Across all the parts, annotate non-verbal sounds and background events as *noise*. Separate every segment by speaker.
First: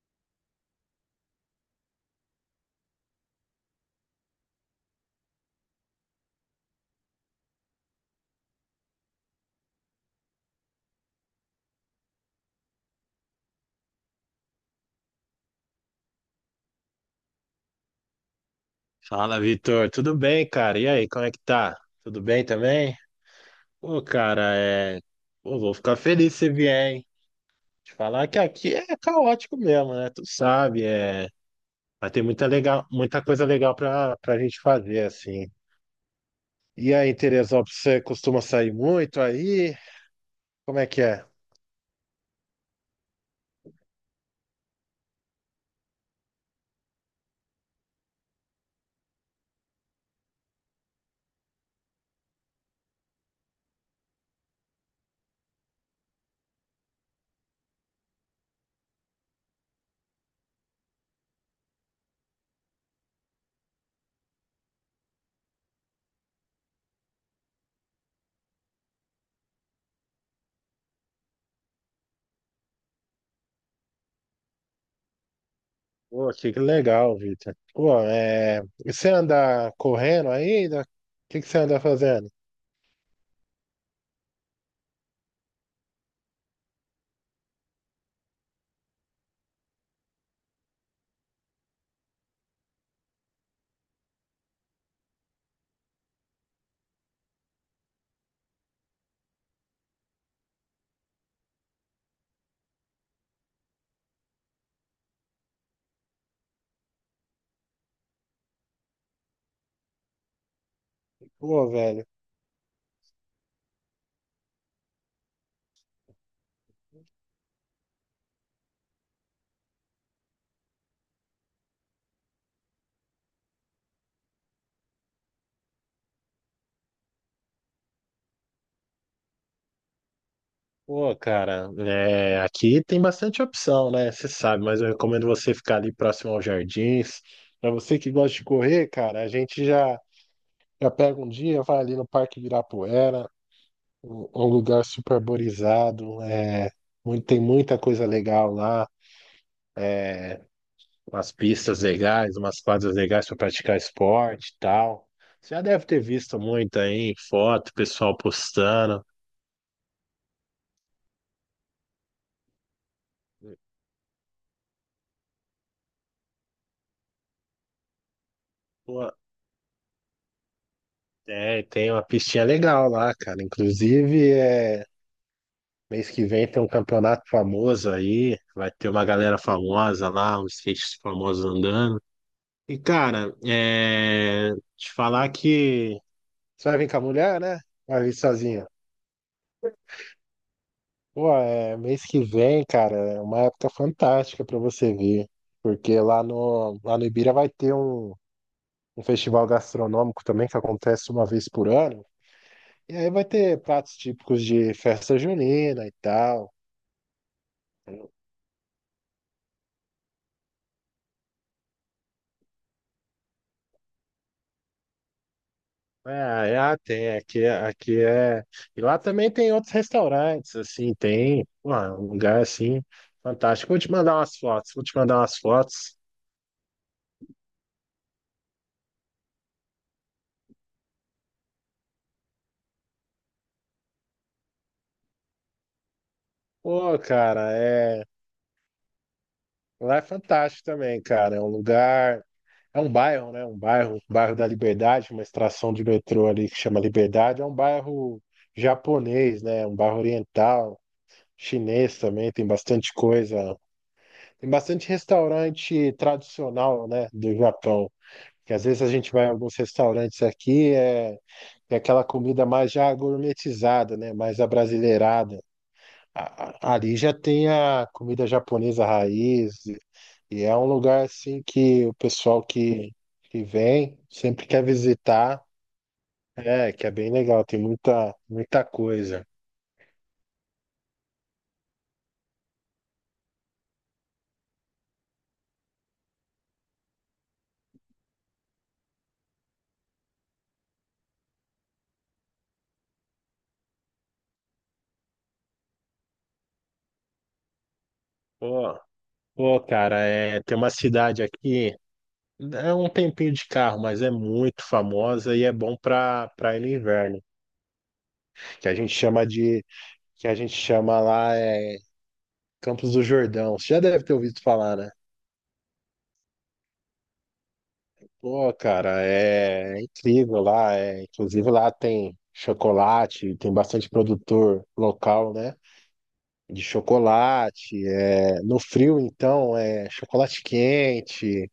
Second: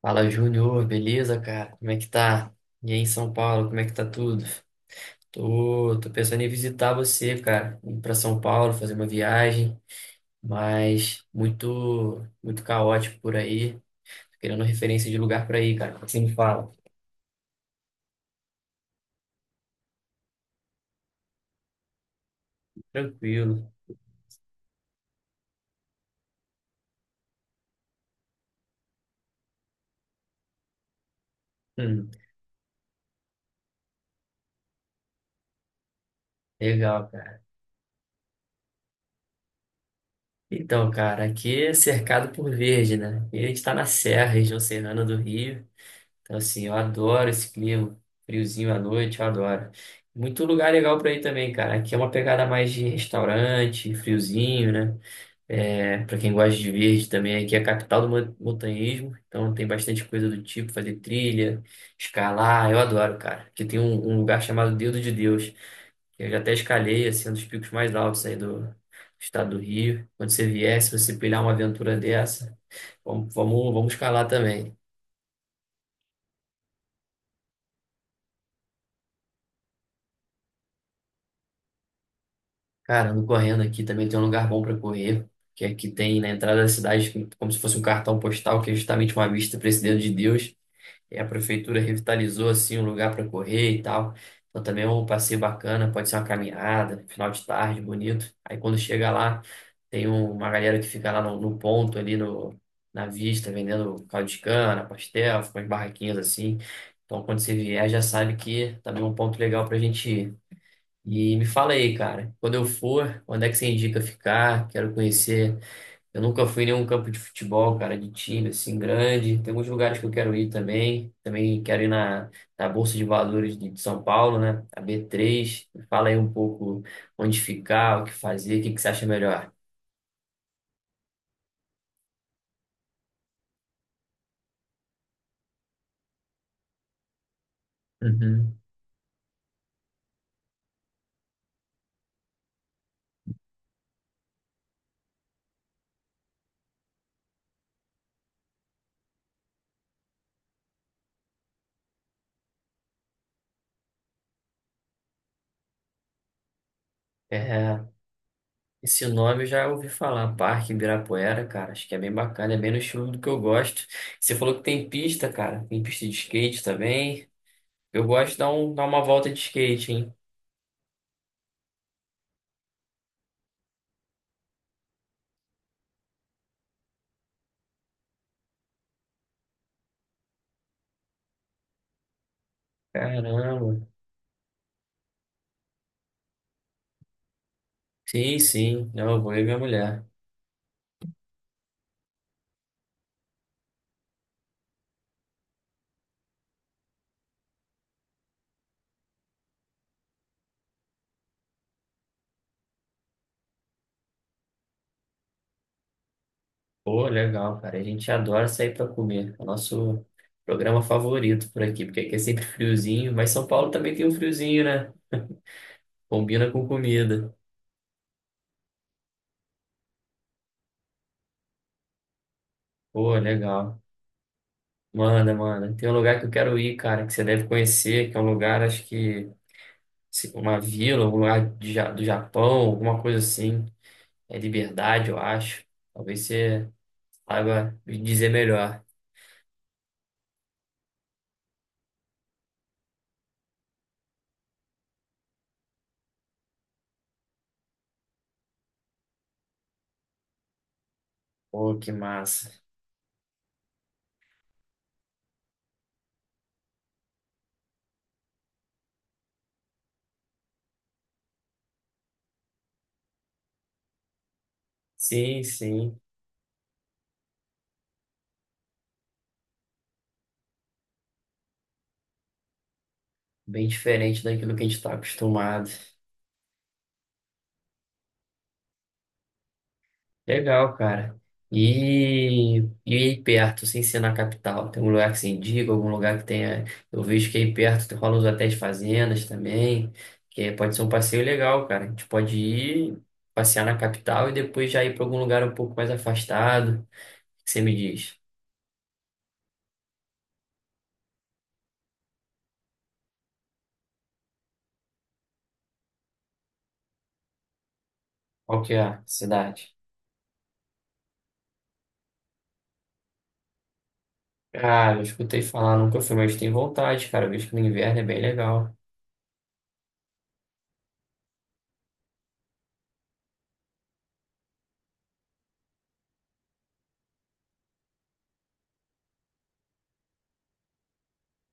Speaker 1: Fala, Júnior, beleza, cara? Como é que tá? E aí, em São Paulo, como é que tá tudo? Tô pensando em visitar você, cara, ir pra São Paulo, fazer uma viagem, mas muito, muito caótico por aí. Tô querendo referência de lugar pra ir, cara. O que você me fala.
Speaker 2: Fala, Vitor. Tudo bem, cara? E aí, como é que tá? Tudo bem também?
Speaker 1: Tranquilo.
Speaker 2: Pô, cara, é. Pô, vou ficar feliz se você vier, hein? Te falar que aqui é caótico mesmo, né? Tu sabe, é.
Speaker 1: Hum,
Speaker 2: Vai ter muita legal, muita coisa legal pra gente fazer, assim. E
Speaker 1: legal,
Speaker 2: aí,
Speaker 1: cara.
Speaker 2: Teresópolis, você costuma sair muito aí? Como é
Speaker 1: Então,
Speaker 2: que
Speaker 1: cara,
Speaker 2: é?
Speaker 1: aqui é cercado por verde, né? E a gente tá na Serra, região serrana do Rio. Então, assim, eu adoro esse clima, friozinho à noite, eu adoro. Muito lugar legal para ir também, cara. Aqui é uma pegada mais de restaurante, friozinho, né? É, para quem gosta de verde também, aqui é a capital do montanhismo, então tem bastante coisa do tipo, fazer trilha, escalar, eu adoro, cara. Aqui tem um lugar chamado Dedo de Deus, que eu já até escalei, assim, um dos picos mais altos aí do estado do Rio. Quando você vier, se você pilhar uma aventura dessa, vamos, vamos, vamos escalar também.
Speaker 2: Pô, que legal, Vitor. Pô, é. E você anda correndo ainda? O que que você anda fazendo?
Speaker 1: Cara, ando correndo aqui também tem um lugar bom para correr, que aqui tem na entrada da cidade, como se fosse um cartão postal, que é justamente uma vista para esse Dedo de Deus. E a prefeitura revitalizou assim um lugar para correr e tal. Então também é um passeio bacana, pode ser uma caminhada, final de tarde, bonito. Aí quando chega lá, tem uma galera que fica lá no, no ponto ali no, na vista, vendendo caldo de cana, pastel, umas barraquinhas assim. Então quando você vier, já sabe que também é um ponto legal para a gente ir. E me
Speaker 2: Pô,
Speaker 1: fala aí,
Speaker 2: velho.
Speaker 1: cara, quando eu for, onde é que você indica ficar? Quero conhecer. Eu nunca fui em nenhum campo de futebol, cara, de time assim grande. Tem alguns lugares que eu quero ir também. Também quero ir na Bolsa de Valores de São Paulo, né? A B3. Me fala aí um pouco onde ficar, o que fazer, o que que você acha melhor.
Speaker 2: Pô, cara, é, aqui tem bastante opção, né? Você sabe, mas eu recomendo você ficar ali próximo aos jardins. Para você que gosta de
Speaker 1: Uhum.
Speaker 2: correr, cara, já pega um dia, vai ali no Parque Ibirapuera, um lugar super arborizado, é, tem muita coisa legal lá, umas pistas legais, umas quadras legais para praticar esporte e tal. Você já deve ter visto muito aí, foto,
Speaker 1: É,
Speaker 2: pessoal postando.
Speaker 1: esse nome eu já ouvi falar, Parque Ibirapuera, cara. Acho que é bem bacana, é bem no estilo do que eu gosto. Você falou que tem pista, cara. Tem pista de skate também. Eu gosto de dar, dar uma
Speaker 2: Pô,
Speaker 1: volta de skate, hein?
Speaker 2: é, tem uma pistinha legal lá, cara. Inclusive, é. Mês que vem tem um campeonato famoso aí, vai ter uma galera famosa lá, uns skates famosos andando. E, cara,
Speaker 1: Caramba.
Speaker 2: é... te falar que você vai vir com a mulher, né? Vai vir
Speaker 1: Sim,
Speaker 2: sozinha.
Speaker 1: sim. Não, eu vou e minha mulher.
Speaker 2: Pô, é... mês que vem, cara, é uma época fantástica pra você vir, porque lá no Ibira vai ter um... um festival gastronômico também que acontece uma vez por ano. E aí vai ter pratos típicos de festa junina e tal.
Speaker 1: Pô, legal, cara. A gente adora sair pra comer. É o nosso programa favorito por aqui, porque aqui é sempre friozinho, mas São Paulo também tem um friozinho, né?
Speaker 2: É,
Speaker 1: Combina
Speaker 2: é,
Speaker 1: com
Speaker 2: ah, tem,
Speaker 1: comida.
Speaker 2: aqui, aqui é. E lá também tem outros restaurantes, assim, tem, pô, um lugar assim,
Speaker 1: Pô,
Speaker 2: fantástico. Vou
Speaker 1: legal.
Speaker 2: te mandar umas fotos, vou te mandar
Speaker 1: Manda,
Speaker 2: umas
Speaker 1: manda. Tem um
Speaker 2: fotos.
Speaker 1: lugar que eu quero ir, cara, que você deve conhecer, que é um lugar, acho que uma vila, um lugar de do Japão, alguma coisa assim. É Liberdade, eu acho. Talvez você
Speaker 2: Pô, cara,
Speaker 1: saiba me
Speaker 2: é.
Speaker 1: dizer melhor.
Speaker 2: Lá é fantástico também, cara. É um lugar. É um bairro, né? Um bairro da Liberdade, uma estação de metrô ali que chama Liberdade. É um bairro japonês, né? Um bairro oriental,
Speaker 1: Pô, que
Speaker 2: chinês também, tem
Speaker 1: massa.
Speaker 2: bastante coisa. Tem bastante restaurante tradicional, né? Do Japão. Que às vezes a gente vai em alguns restaurantes aqui, é, é aquela comida mais já gourmetizada, né? Mais abrasileirada.
Speaker 1: Sim, sim.
Speaker 2: Ali já tem a comida japonesa raiz, e é um lugar assim que
Speaker 1: Bem
Speaker 2: vem
Speaker 1: diferente
Speaker 2: sempre
Speaker 1: daquilo que
Speaker 2: quer
Speaker 1: a gente está
Speaker 2: visitar,
Speaker 1: acostumado.
Speaker 2: é, que é bem legal, tem muita, muita coisa.
Speaker 1: Legal, cara. E, e aí perto, sem ser na capital, tem um lugar que se indica, algum lugar que tenha. Eu vejo que aí perto rola uns hotéis fazendas também, pode ser um passeio legal, cara. A gente pode ir passear na capital e depois já ir para algum lugar um pouco mais afastado. O que você me diz?
Speaker 2: Pô, pô, cara, é, tem uma cidade aqui, é um tempinho de carro, mas é muito famosa e é bom para ir no inverno,
Speaker 1: Qual
Speaker 2: que
Speaker 1: que
Speaker 2: a
Speaker 1: é
Speaker 2: gente
Speaker 1: a
Speaker 2: chama de
Speaker 1: cidade?
Speaker 2: que a gente chama lá é Campos do Jordão. Você já deve ter ouvido falar, né?
Speaker 1: Cara, eu escutei falar, nunca fui, mas tenho vontade, cara. Eu vejo que no inverno é bem
Speaker 2: Pô,
Speaker 1: legal.
Speaker 2: cara, é, é incrível lá. É, inclusive lá tem chocolate, tem bastante produtor local, né? De chocolate. É, no frio, então, é chocolate quente.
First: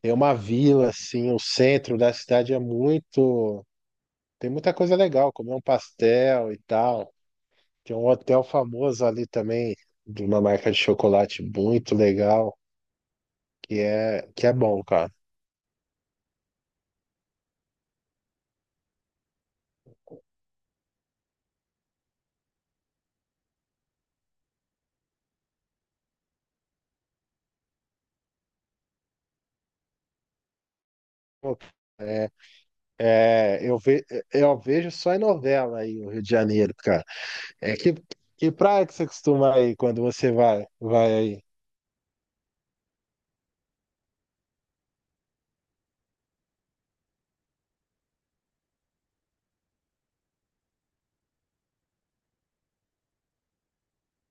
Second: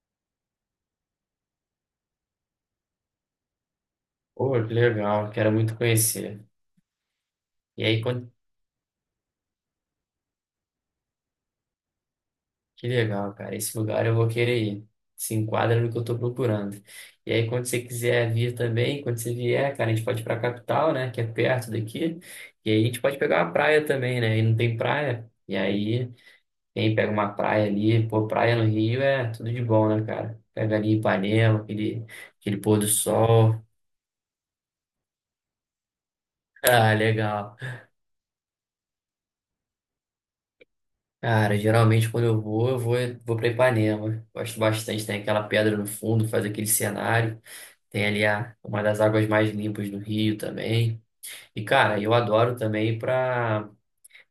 Speaker 2: Tem uma vila, assim, o centro da cidade é muito. Tem
Speaker 1: Pô, que
Speaker 2: muita coisa
Speaker 1: legal,
Speaker 2: legal,
Speaker 1: quero
Speaker 2: comer um
Speaker 1: muito conhecer.
Speaker 2: pastel e tal.
Speaker 1: E
Speaker 2: Tem
Speaker 1: aí,
Speaker 2: um
Speaker 1: quando...
Speaker 2: hotel famoso ali também, de uma marca de chocolate muito legal.
Speaker 1: Que legal, cara, esse lugar eu vou
Speaker 2: Que é
Speaker 1: querer
Speaker 2: bom,
Speaker 1: ir.
Speaker 2: cara.
Speaker 1: Se enquadra no que eu tô procurando. E aí, quando você quiser vir também, quando você vier, cara, a gente pode ir pra capital, né, que é perto daqui. E aí, a gente pode pegar uma praia também, né, e não tem praia. E aí, quem pega uma praia ali, pô, praia no Rio é tudo de bom, né, cara? Pega ali
Speaker 2: Pô,
Speaker 1: Ipanema, aquele,
Speaker 2: é,
Speaker 1: aquele pôr do sol. *laughs*
Speaker 2: é, eu, ve, eu vejo só em novela aí o Rio de Janeiro,
Speaker 1: Ah,
Speaker 2: cara.
Speaker 1: legal.
Speaker 2: É que, que praia que você costuma aí quando vai aí?
Speaker 1: Cara, geralmente quando eu vou, vou pra Ipanema. Gosto bastante, tem aquela pedra no fundo, faz aquele cenário. Tem ali a, uma das águas mais limpas do Rio também. E, cara, eu adoro também ir para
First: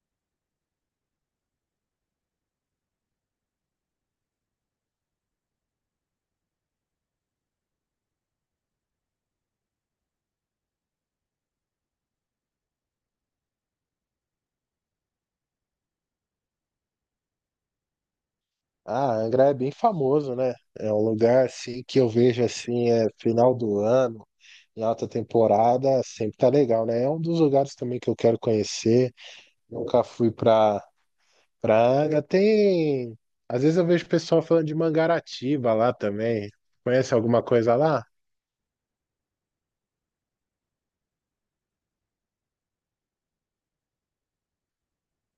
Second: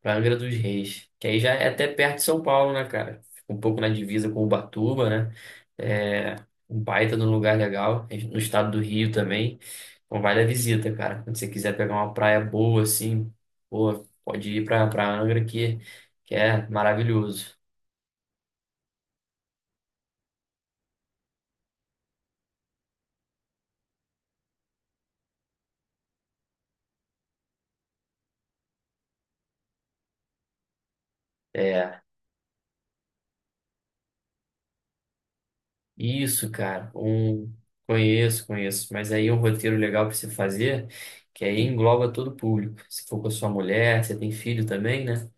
Speaker 1: pra Angra dos Reis, que aí já é até perto de São Paulo, né, cara? Fica um pouco na divisa com Ubatuba, né? É um baita de um lugar legal, no estado do Rio também. Então vale a visita, cara. Quando você quiser pegar uma praia boa, assim, pô, pode ir para Angra que é maravilhoso.
Speaker 2: Ah, Angra é bem famoso, né? É um lugar assim que eu vejo assim, é final do ano, em alta temporada, sempre tá legal, né? É um dos lugares também que eu quero conhecer. Nunca fui pra, pra
Speaker 1: É,
Speaker 2: Angra. Tem. Às vezes eu vejo o pessoal falando de Mangaratiba lá também.
Speaker 1: isso, cara.
Speaker 2: Conhece alguma
Speaker 1: Um,
Speaker 2: coisa lá?
Speaker 1: conheço, conheço. Mas aí é um roteiro legal para você fazer, que aí engloba todo o público. Se for com a sua mulher, você tem filho também, né?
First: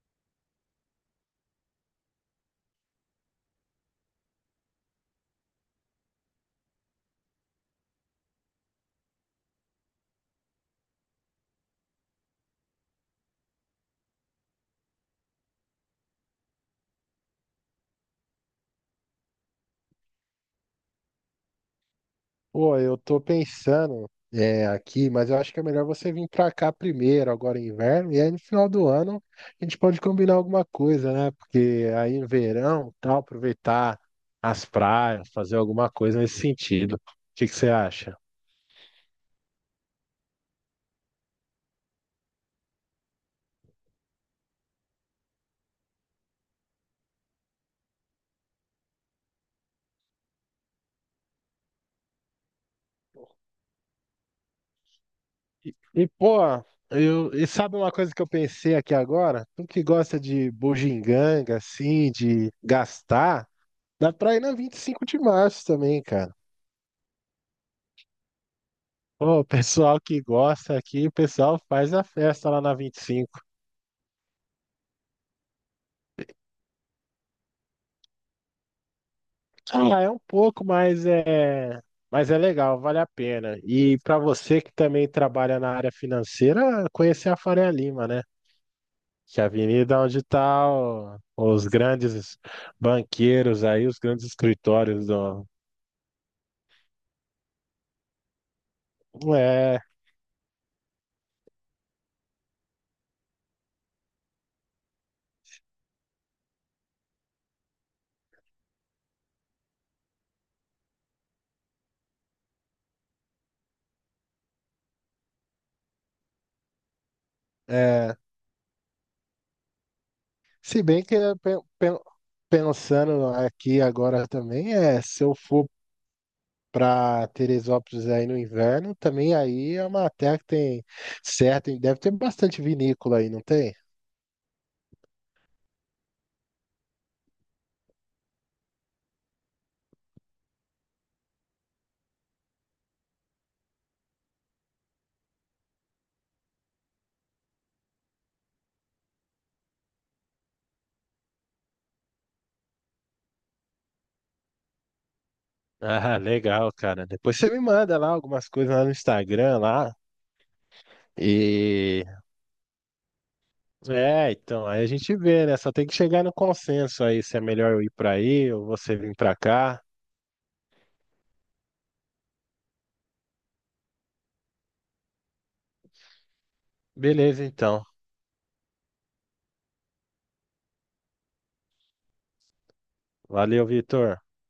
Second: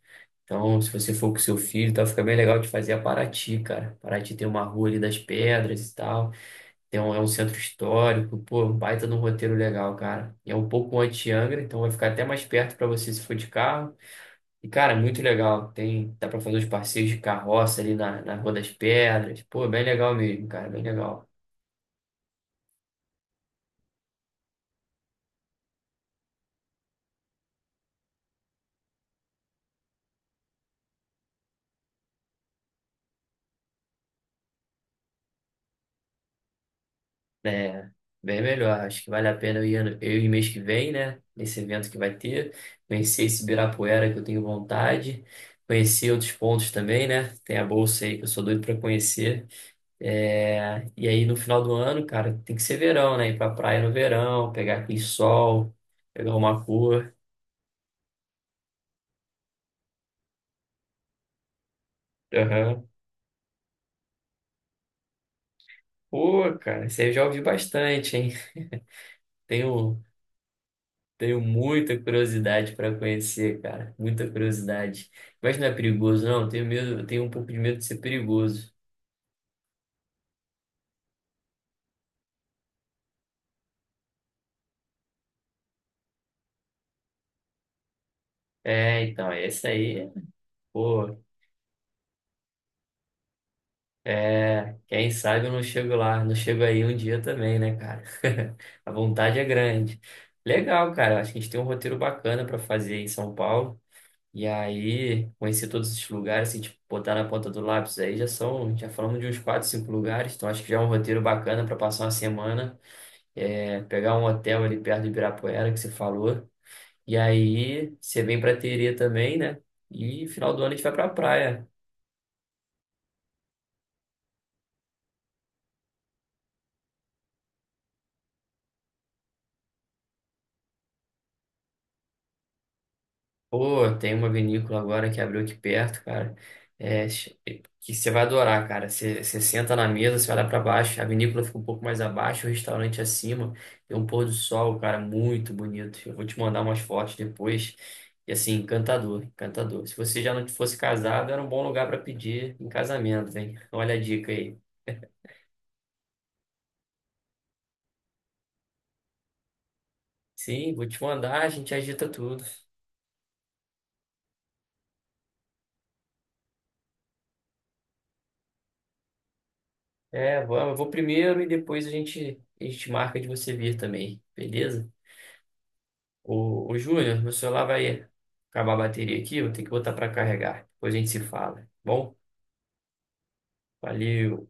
Speaker 1: Então, se você for com seu filho, tá, fica bem legal de fazer a Paraty, cara. Paraty tem uma rua ali das pedras e tal. Tem um, é um centro histórico. Pô, um baita de um roteiro legal, cara. E é um pouco anti-Angra, então vai ficar até mais perto para você se for de carro. E, cara, é muito legal. Tem, dá pra fazer os passeios de carroça ali na Rua das Pedras. Pô, bem legal mesmo, cara, bem legal.
Speaker 2: Pô, eu tô pensando é, aqui, mas eu acho que é melhor você vir pra cá primeiro, agora em inverno, e aí no final do ano a gente pode combinar alguma coisa, né? Porque aí no verão, tal, aproveitar as praias, fazer alguma coisa nesse sentido. O que que você
Speaker 1: É,
Speaker 2: acha?
Speaker 1: bem melhor. Acho que vale a pena eu ir, eu ir mês que vem, né? Nesse evento que vai ter. Conhecer esse Ibirapuera que eu tenho vontade. Conhecer outros pontos também, né? Tem a Bolsa aí que eu sou doido pra conhecer. É, e aí, no final do ano, cara, tem que ser verão, né? Ir pra praia no verão, pegar aquele sol,
Speaker 2: E,
Speaker 1: pegar
Speaker 2: pô,
Speaker 1: uma cor.
Speaker 2: e sabe uma coisa que eu pensei aqui agora? Tu que gosta de bugiganga, assim, de
Speaker 1: Aham.
Speaker 2: gastar, dá pra ir na 25 de março também, cara.
Speaker 1: Pô, cara, você já ouviu bastante, hein?
Speaker 2: Pô, o
Speaker 1: Tenho,
Speaker 2: pessoal que gosta aqui, o
Speaker 1: tenho
Speaker 2: pessoal faz
Speaker 1: muita
Speaker 2: a festa lá
Speaker 1: curiosidade
Speaker 2: na
Speaker 1: para
Speaker 2: 25.
Speaker 1: conhecer, cara. Muita curiosidade. Mas não é perigoso, não. Tenho medo, eu tenho um pouco de medo de ser perigoso.
Speaker 2: Ah, é um pouco, mas é legal, vale a pena. E para você que também trabalha na área financeira, conhecer a Faria Lima, né?
Speaker 1: É, então,
Speaker 2: Que é a
Speaker 1: esse
Speaker 2: avenida
Speaker 1: aí,
Speaker 2: onde
Speaker 1: pô,
Speaker 2: os grandes banqueiros aí, os grandes
Speaker 1: é,
Speaker 2: escritórios
Speaker 1: quem sabe
Speaker 2: do...
Speaker 1: eu não chego lá, não chego aí um dia também, né, cara? *laughs* A vontade é
Speaker 2: É,
Speaker 1: grande. Legal, cara. Acho que a gente tem um roteiro bacana para fazer em São Paulo. E aí, conhecer todos esses lugares, assim, tipo, botar na ponta do lápis aí, já são, já falamos de uns quatro, cinco lugares, então acho que já é um roteiro bacana para passar uma semana. É, pegar um hotel ali perto de Ibirapuera, que você falou. E aí
Speaker 2: é.
Speaker 1: você vem pra Terê também, né? E final do ano a
Speaker 2: Se
Speaker 1: gente vai
Speaker 2: bem
Speaker 1: pra
Speaker 2: que
Speaker 1: praia.
Speaker 2: pensando aqui agora também, é, se eu for para Teresópolis aí no inverno, também aí é uma terra que tem certo, deve ter bastante vinícola aí, não tem?
Speaker 1: Pô, tem uma vinícola agora que abriu aqui perto, cara. É, que você vai adorar, cara. Você, você senta na mesa, você olha pra baixo, a vinícola fica um pouco mais abaixo, o restaurante acima. Tem um pôr do sol, cara, muito bonito. Eu vou te mandar umas fotos depois. E assim, encantador, encantador. Se você já não fosse casado, era um bom lugar pra pedir em casamento, hein? Olha a dica aí.
Speaker 2: Ah, legal, cara. Depois você me manda lá algumas coisas lá no Instagram lá.
Speaker 1: Sim, vou te mandar, a gente
Speaker 2: E
Speaker 1: agita tudo.
Speaker 2: é, então, aí a gente vê, né? Só tem que chegar no consenso aí se é melhor eu ir pra aí ou você vir pra cá.
Speaker 1: É, vamos, eu vou primeiro e depois a gente marca de você vir também, beleza? Ô, Júnior, meu
Speaker 2: Beleza,
Speaker 1: celular
Speaker 2: então.
Speaker 1: vai acabar a bateria aqui, vou ter que botar para carregar. Depois a gente se fala, tá bom?
Speaker 2: Valeu, Vitor.
Speaker 1: Valeu.